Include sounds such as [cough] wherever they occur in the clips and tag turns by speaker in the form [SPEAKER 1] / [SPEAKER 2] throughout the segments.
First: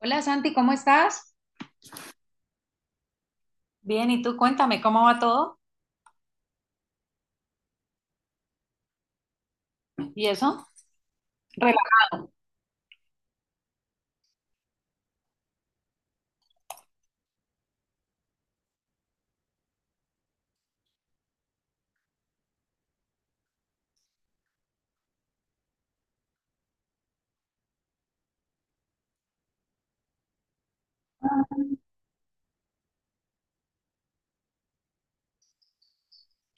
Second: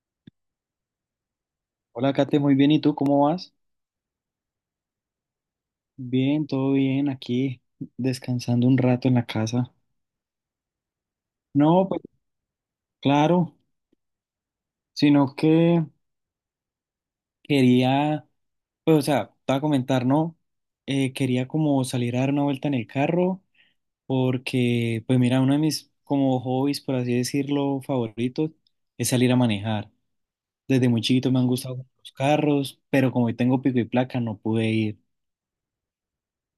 [SPEAKER 1] Hola Santi, ¿cómo estás?
[SPEAKER 2] Hola, Kate, muy bien. ¿Y tú cómo vas?
[SPEAKER 1] Bien, y tú cuéntame cómo va todo
[SPEAKER 2] Bien, todo bien, aquí descansando un rato en la casa.
[SPEAKER 1] y eso. Rela-
[SPEAKER 2] No, pues claro, sino que quería, pues o sea, te voy a comentar, ¿no? Quería como salir a dar una vuelta en el carro porque, pues mira, uno de mis como hobbies, por así decirlo, favoritos es salir a manejar. Desde muy chiquito me han gustado los carros, pero como hoy tengo pico y placa no pude ir.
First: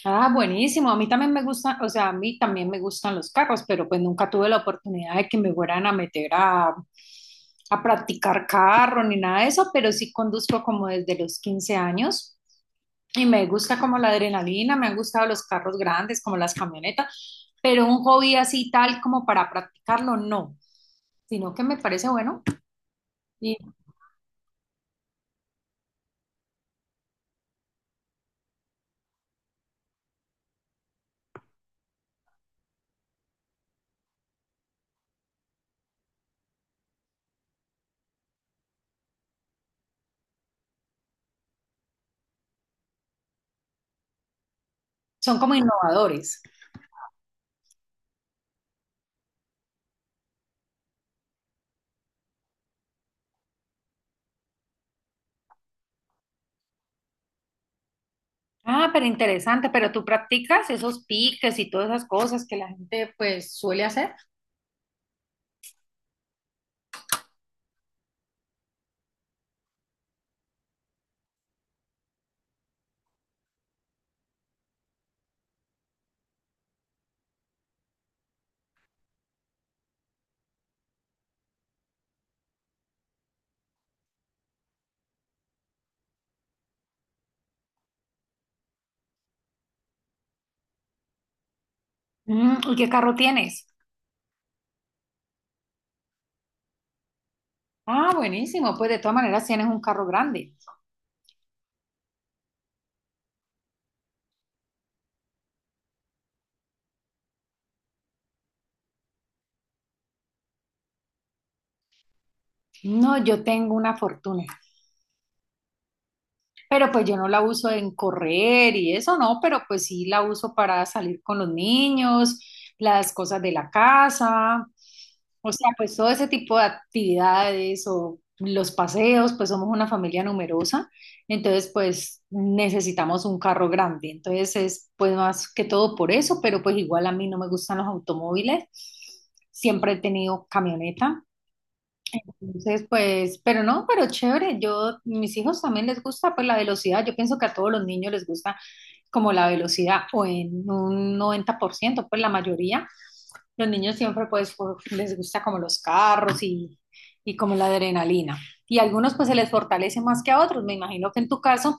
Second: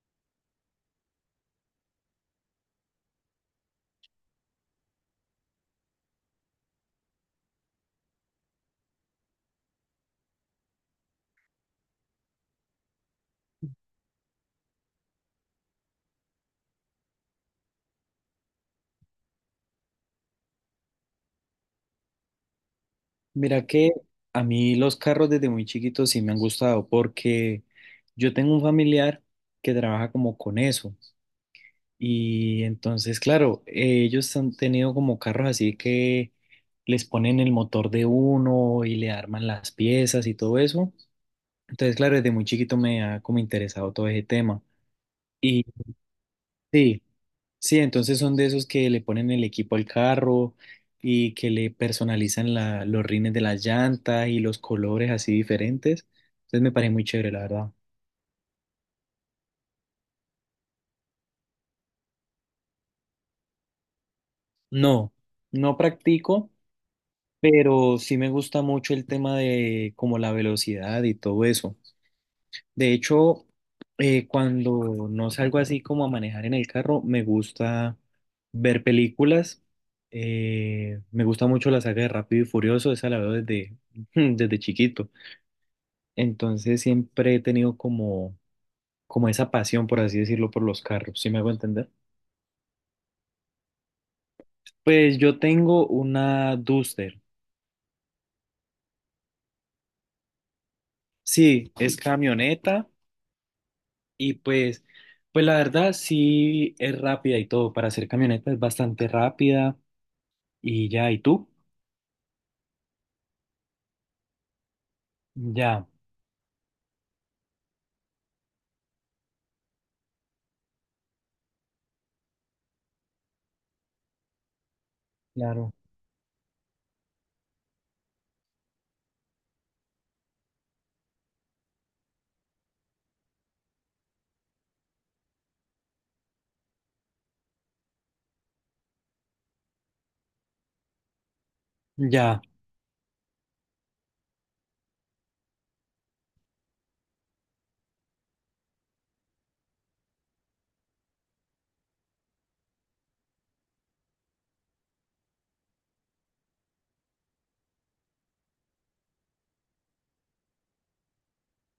[SPEAKER 1] Ah, buenísimo. A mí también me gustan, o sea, a mí también me gustan los carros, pero pues nunca tuve la oportunidad de que me fueran a meter a practicar carro ni nada de eso, pero sí conduzco como desde los 15 años y me gusta como la adrenalina, me han gustado los carros grandes, como las camionetas, pero un hobby así tal como para practicarlo, no, sino que me parece bueno y
[SPEAKER 2] Mira que a mí los carros desde muy chiquitos sí me han gustado porque yo tengo un familiar que trabaja como con eso y entonces claro, ellos han tenido como carros así que les ponen el motor de uno y le arman las piezas y todo eso. Entonces claro, desde muy chiquito me ha como interesado todo ese tema.
[SPEAKER 1] son como
[SPEAKER 2] Y
[SPEAKER 1] innovadores.
[SPEAKER 2] sí. Sí, entonces son de esos que le ponen el equipo al carro y que le personalizan los rines de las llantas y los colores así diferentes. Entonces me parece muy chévere, la verdad.
[SPEAKER 1] Ah, pero interesante, pero tú practicas esos piques y todas esas cosas que la gente pues suele hacer.
[SPEAKER 2] No, no practico, pero sí me gusta mucho el tema de como la velocidad y todo eso. De hecho, cuando no salgo así como a manejar en el carro, me gusta ver películas. Me gusta mucho la saga de Rápido y Furioso, esa la veo desde, [laughs] desde chiquito. Entonces siempre he tenido como, como esa pasión, por así decirlo, por los carros, ¿sí me hago entender?
[SPEAKER 1] Mm, ¿y qué carro tienes?
[SPEAKER 2] Pues yo tengo una Duster.
[SPEAKER 1] Ah, buenísimo, pues de todas maneras tienes un carro grande.
[SPEAKER 2] Sí, es camioneta y pues, pues la verdad sí es rápida y todo. Para ser camioneta es bastante rápida y ya, ¿y tú?
[SPEAKER 1] No, yo tengo una fortuna,
[SPEAKER 2] Ya,
[SPEAKER 1] pero pues yo no la uso en correr y eso no, pero pues sí la uso para salir con los niños, las cosas de la casa. O sea,
[SPEAKER 2] claro.
[SPEAKER 1] pues todo ese tipo de actividades o los paseos, pues somos una familia numerosa, entonces pues necesitamos un carro grande, entonces es pues más que todo por eso, pero pues igual a mí no me gustan los automóviles, siempre he tenido camioneta,
[SPEAKER 2] Ya.
[SPEAKER 1] entonces pues, pero no, pero chévere, yo, mis hijos también les gusta pues la velocidad, yo pienso que a todos los niños les gusta como la velocidad o en un 90 por ciento, pues la mayoría. Los niños siempre pues por- les gusta como los carros y como la adrenalina. Y a algunos pues se les fortalece más que a otros. Me imagino que en tu caso,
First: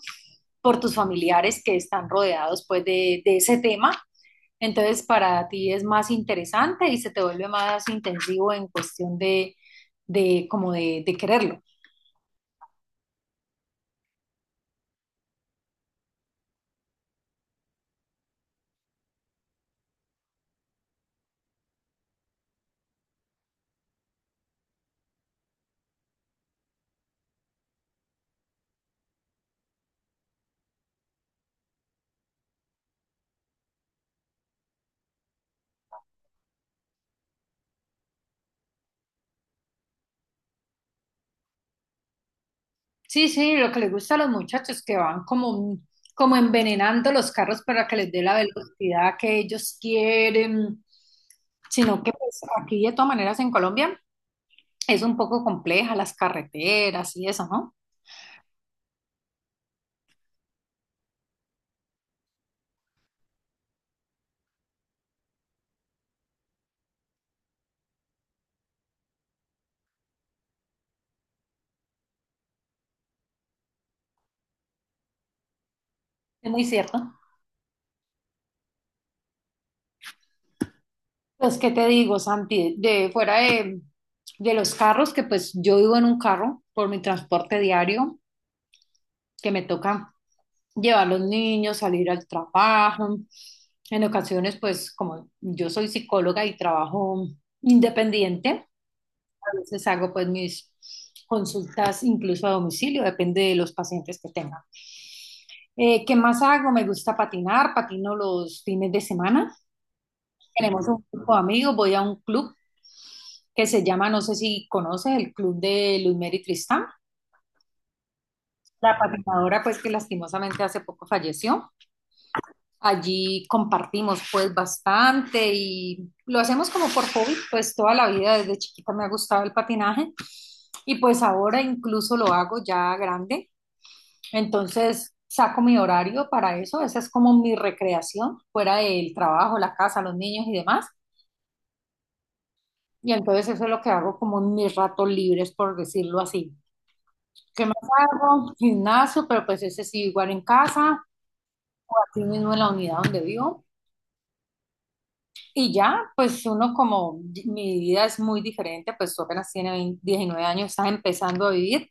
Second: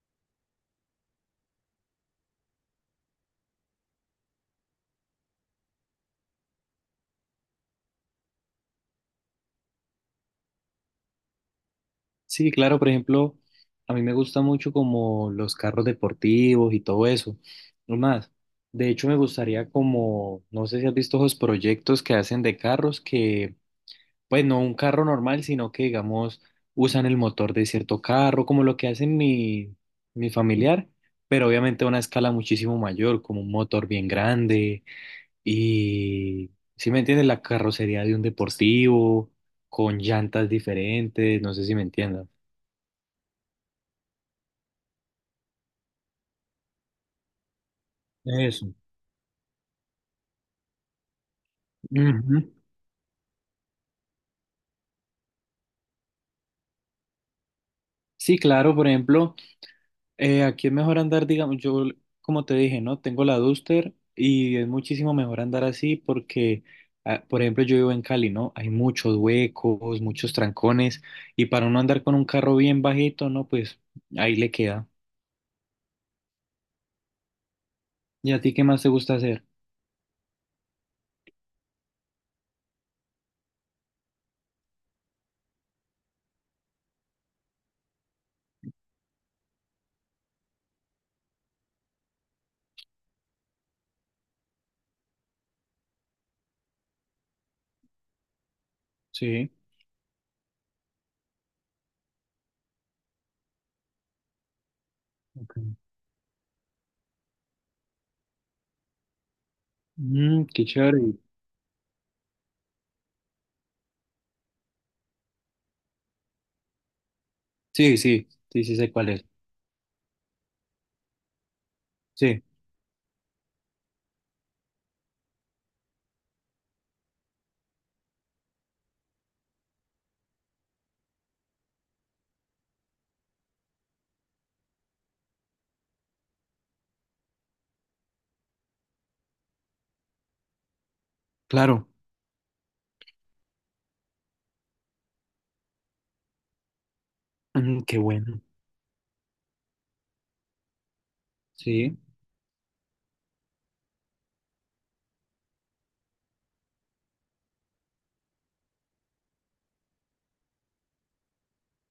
[SPEAKER 1] por tus familiares que están rodeados pues de ese tema, entonces para ti es más interesante y se te vuelve más intensivo en cuestión de como de quererlo.
[SPEAKER 2] Sí, claro, por ejemplo, a mí me gusta mucho como los carros deportivos y todo eso. No más, de hecho me gustaría como, no sé si has visto esos proyectos que hacen de carros que, pues no un carro normal, sino que digamos usan el motor de cierto carro, como lo que hacen mi familiar, pero obviamente a una escala muchísimo mayor, como un motor bien grande y, si me entiendes, la carrocería de un deportivo, con llantas diferentes, no sé si me entiendas.
[SPEAKER 1] Sí, sí, lo que les gusta a los muchachos que van como, como envenenando los carros para que les dé la
[SPEAKER 2] Eso.
[SPEAKER 1] velocidad que ellos quieren, sino que pues
[SPEAKER 2] Ujú.
[SPEAKER 1] aquí de todas maneras en Colombia es un poco compleja las carreteras y eso, ¿no?
[SPEAKER 2] Sí, claro, por ejemplo, aquí es mejor andar, digamos, yo, como te dije, ¿no? Tengo la Duster y es muchísimo mejor andar así porque, ah, por ejemplo, yo vivo en Cali, ¿no? Hay muchos huecos, muchos trancones y para uno andar con un carro bien bajito, ¿no? Pues ahí le queda.
[SPEAKER 1] Es muy cierto.
[SPEAKER 2] ¿Y a ti qué más te gusta hacer?
[SPEAKER 1] Pues, ¿qué te digo, Santi? De fuera de los carros, que pues yo vivo en un carro por mi transporte diario, que me toca llevar a los niños, salir al trabajo. En ocasiones, pues como yo soy psicóloga y trabajo independiente,
[SPEAKER 2] Sí.
[SPEAKER 1] a veces hago pues mis consultas incluso a domicilio, depende de los pacientes que tenga.
[SPEAKER 2] Ok.
[SPEAKER 1] ¿Qué más hago? Me gusta patinar, patino los fines de semana.
[SPEAKER 2] Mm, qué
[SPEAKER 1] Tenemos un
[SPEAKER 2] chévere.
[SPEAKER 1] grupo de amigos, voy a un club que se llama, no sé si conoces, el club de Luis Luzmeri Tristán,
[SPEAKER 2] Sí, sí, sí, sí sé
[SPEAKER 1] la
[SPEAKER 2] cuál es.
[SPEAKER 1] patinadora pues que lastimosamente hace poco falleció.
[SPEAKER 2] Sí,
[SPEAKER 1] Allí compartimos pues bastante y lo hacemos como por hobby, pues toda la vida desde chiquita me ha gustado el patinaje y pues ahora incluso lo hago ya grande. Entonces saco mi horario para eso, esa es como mi recreación fuera del trabajo, la casa, los niños y demás.
[SPEAKER 2] claro.
[SPEAKER 1] Y entonces eso es lo que hago como en mis ratos libres, por decirlo así. ¿Qué más
[SPEAKER 2] Mm, qué bueno.
[SPEAKER 1] hago? Gimnasio, pero pues ese sí igual en casa,
[SPEAKER 2] Sí,
[SPEAKER 1] aquí mismo en la unidad donde vivo. Y ya, pues uno como mi vida es muy diferente, pues tú apenas tienes 20 19 años, estás empezando a vivir.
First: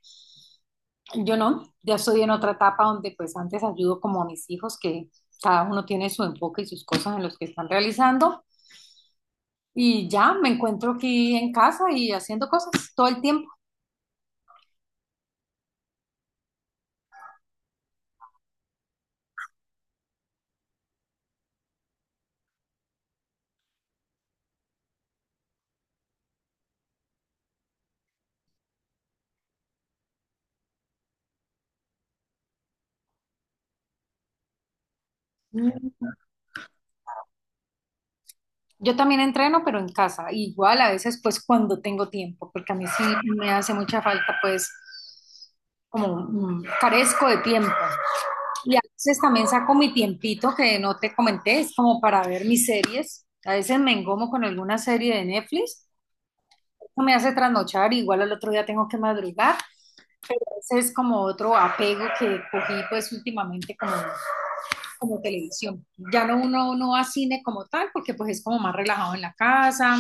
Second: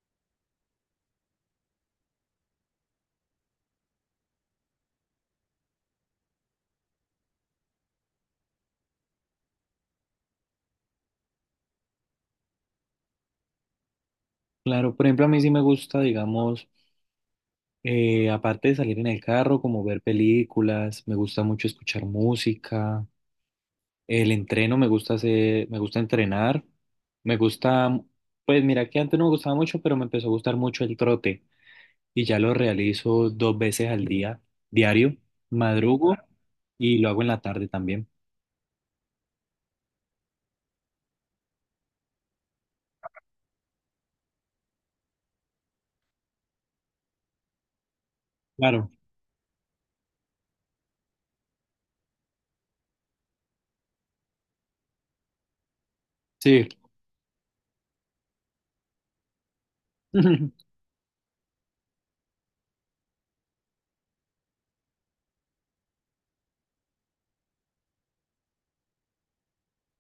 [SPEAKER 1] Yo no, ya estoy en otra etapa donde pues antes ayudo como a mis hijos, que cada uno tiene su enfoque y sus cosas en los que están realizando. Y ya me encuentro aquí en casa y haciendo cosas todo el tiempo.
[SPEAKER 2] claro. Por ejemplo, a mí sí me gusta, digamos. Aparte de salir en el carro, como ver películas, me gusta mucho escuchar música, el entreno me gusta hacer, me gusta entrenar, me gusta, pues mira que antes no me gustaba mucho, pero me empezó a gustar mucho el trote y ya lo realizo 2 veces al día, diario,
[SPEAKER 1] Mm,
[SPEAKER 2] madrugo y lo hago en la tarde también.
[SPEAKER 1] yo también entreno, pero en casa. Igual a veces pues cuando tengo tiempo, porque a mí sí me hace mucha falta pues como carezco de tiempo. Y a
[SPEAKER 2] Claro,
[SPEAKER 1] veces también saco mi tiempito que no te comenté, es como para ver mis series. A veces me engomo con alguna serie de Netflix,
[SPEAKER 2] sí,
[SPEAKER 1] eso me hace trasnochar, igual al otro día tengo que madrugar.
[SPEAKER 2] [laughs]
[SPEAKER 1] Ese es como otro apego que cogí pues últimamente como, como televisión. Ya no uno no va a cine como tal, porque pues es como más relajado en la casa,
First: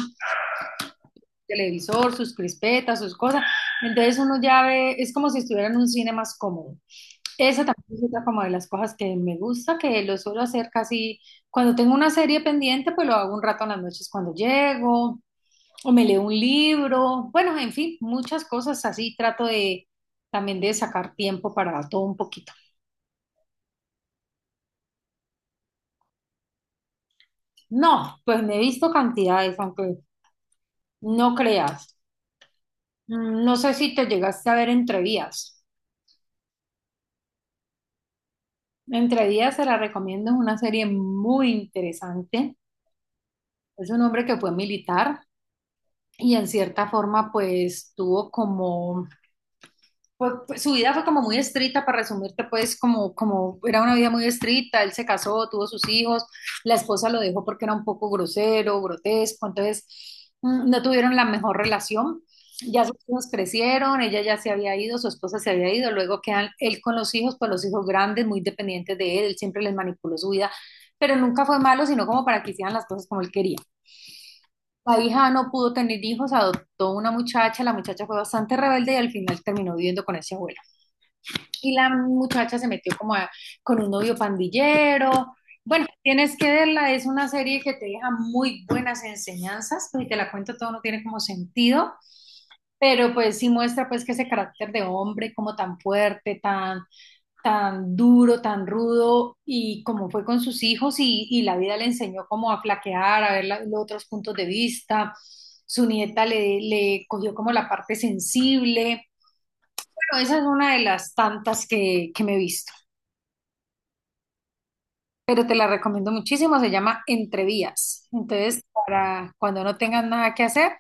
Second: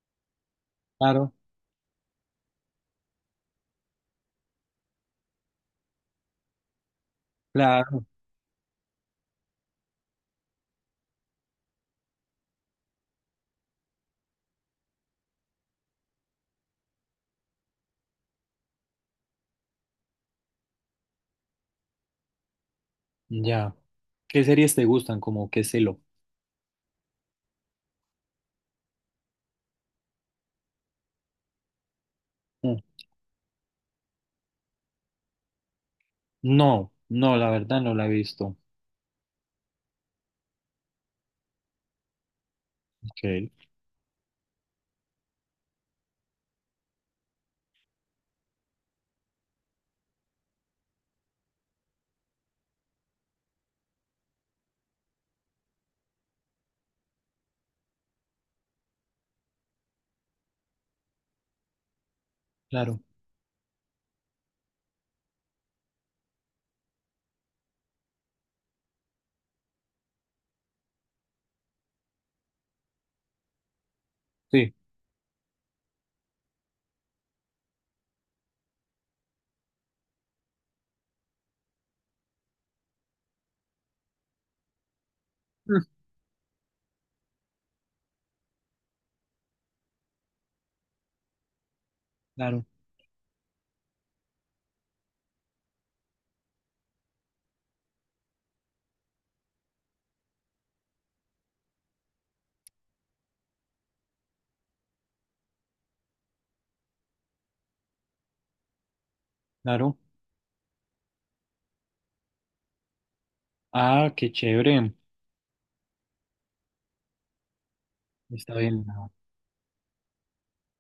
[SPEAKER 2] claro,
[SPEAKER 1] televisor, sus crispetas, sus cosas. Entonces uno ya ve, es como si estuviera en un cine más cómodo. Esa también es
[SPEAKER 2] claro,
[SPEAKER 1] otra como de las cosas que me gusta, que lo suelo hacer casi cuando tengo una serie pendiente, pues lo hago un rato en las noches cuando llego, o me leo un libro, bueno, en fin, muchas cosas así trato de también de sacar tiempo para todo un poquito.
[SPEAKER 2] ya. ¿Qué series te gustan? Como qué celo.
[SPEAKER 1] No, pues me he visto cantidades, aunque no creas.
[SPEAKER 2] Mm.
[SPEAKER 1] Mm, no sé si te llegaste a ver Entre Vías.
[SPEAKER 2] No, no, la verdad no la he visto.
[SPEAKER 1] Entre Vías se la recomiendo, es una serie muy interesante.
[SPEAKER 2] Ok,
[SPEAKER 1] Es un hombre que fue militar y en cierta forma pues tuvo como, pues, pues, su vida fue como muy estricta, para resumirte pues como, como era una vida muy estricta, él se casó, tuvo sus hijos, la esposa lo dejó porque era un poco grosero, grotesco, entonces no tuvieron la mejor relación. Ya sus
[SPEAKER 2] claro,
[SPEAKER 1] hijos crecieron, ella ya se había ido, su esposa se había ido, luego quedan él con los hijos, pues los hijos grandes, muy dependientes de él, él siempre les manipuló su vida, pero nunca fue malo, sino como para que hicieran las cosas como él quería.
[SPEAKER 2] sí.
[SPEAKER 1] La hija no pudo tener hijos, adoptó una muchacha, la muchacha fue bastante rebelde y al final terminó viviendo con ese abuelo. Y la muchacha se metió como a- con un novio pandillero. Bueno, tienes que verla, es una serie que te deja muy buenas enseñanzas, pues, y te la cuento todo, no tiene como sentido,
[SPEAKER 2] Claro,
[SPEAKER 1] pero pues sí muestra pues que ese carácter de hombre como tan fuerte, tan tan duro, tan rudo y como fue con sus hijos y la vida le enseñó como a flaquear, a ver la- los otros puntos de vista. Su nieta le, le cogió como la parte sensible.
[SPEAKER 2] claro.
[SPEAKER 1] Bueno, esa es una de las tantas que me he visto,
[SPEAKER 2] Ah, qué chévere.
[SPEAKER 1] pero te la recomiendo muchísimo. Se llama Entre Vías.
[SPEAKER 2] Está
[SPEAKER 1] Entonces,
[SPEAKER 2] bien.
[SPEAKER 1] para cuando no tengas nada que hacer,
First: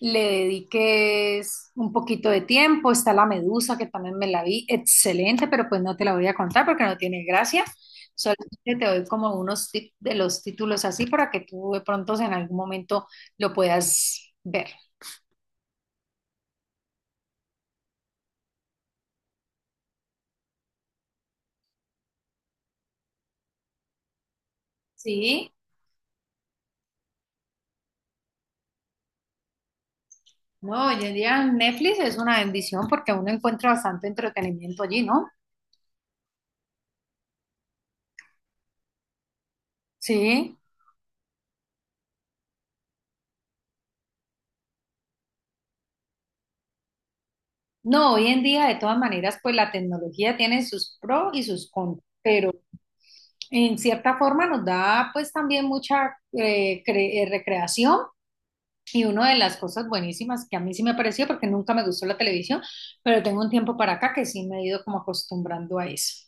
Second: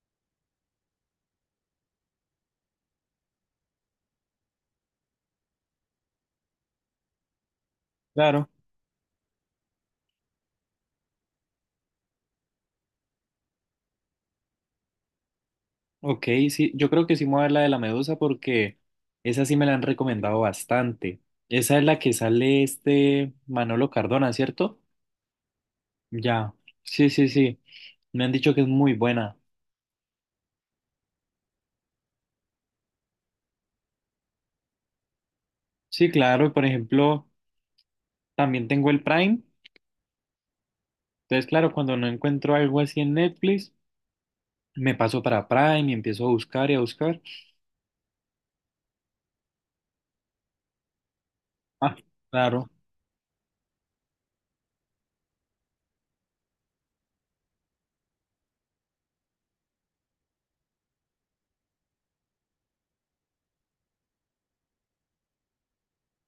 [SPEAKER 1] le dediques un poquito de tiempo. Está la medusa, que también me la vi, excelente, pero pues no te la voy a contar porque no tiene gracia.
[SPEAKER 2] Claro.
[SPEAKER 1] Solamente te doy como unos tips de los títulos así para que tú de pronto en algún momento lo puedas ver.
[SPEAKER 2] Ok, sí, yo creo que sí me voy a ver la de la medusa porque esa sí me la han recomendado bastante. Esa es la que sale este Manolo Cardona, ¿cierto?
[SPEAKER 1] Sí,
[SPEAKER 2] Ya. Sí, sí, sí. Me han dicho que es muy buena.
[SPEAKER 1] no, hoy en día Netflix es una bendición porque uno encuentra bastante entretenimiento allí, ¿no?
[SPEAKER 2] Sí, claro. Y por ejemplo, también tengo el Prime.
[SPEAKER 1] Sí.
[SPEAKER 2] Entonces, claro, cuando no encuentro algo así en Netflix, me paso para Prime y empiezo a buscar y a buscar.
[SPEAKER 1] No, hoy en día de todas maneras pues la tecnología tiene sus pros y sus
[SPEAKER 2] Ah,
[SPEAKER 1] contras, pero
[SPEAKER 2] claro.
[SPEAKER 1] en cierta forma nos da pues también mucha recreación y una de las cosas buenísimas que a mí sí me pareció porque nunca me gustó la televisión, pero tengo un tiempo para acá que sí me he ido como acostumbrando a eso.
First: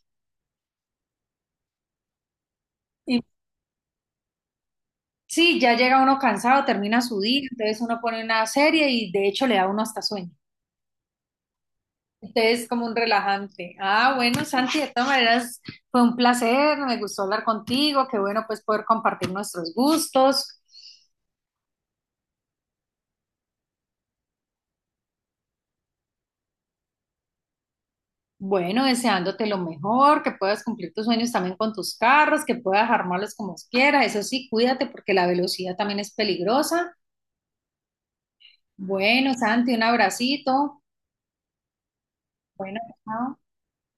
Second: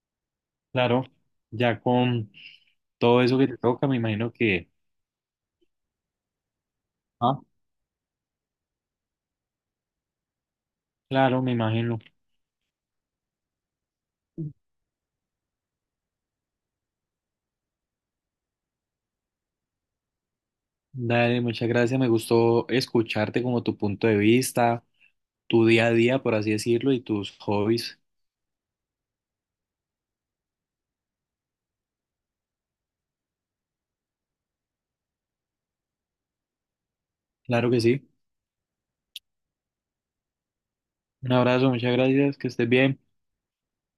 [SPEAKER 2] Claro, ya con
[SPEAKER 1] Y
[SPEAKER 2] todo eso que te toca, me imagino que,
[SPEAKER 1] sí, ya llega uno cansado, termina su
[SPEAKER 2] ah,
[SPEAKER 1] día, entonces uno pone una serie y de hecho le da uno hasta sueño.
[SPEAKER 2] claro, me imagino.
[SPEAKER 1] Entonces es como un relajante. Ah, bueno, Santi, de todas maneras fue un placer, me gustó hablar contigo, qué bueno pues poder compartir nuestros gustos.
[SPEAKER 2] Dale, muchas gracias. Me gustó escucharte como tu punto de vista, tu día a día, por así decirlo, y tus hobbies.
[SPEAKER 1] Bueno, deseándote lo mejor, que puedas cumplir tus sueños también con tus carros, que puedas armarlos como quieras. Eso sí, cuídate porque la velocidad también es peligrosa.
[SPEAKER 2] Claro que sí.
[SPEAKER 1] Bueno, Santi, un abracito.
[SPEAKER 2] Un abrazo, muchas gracias, que estés
[SPEAKER 1] Bueno,
[SPEAKER 2] bien.
[SPEAKER 1] chao.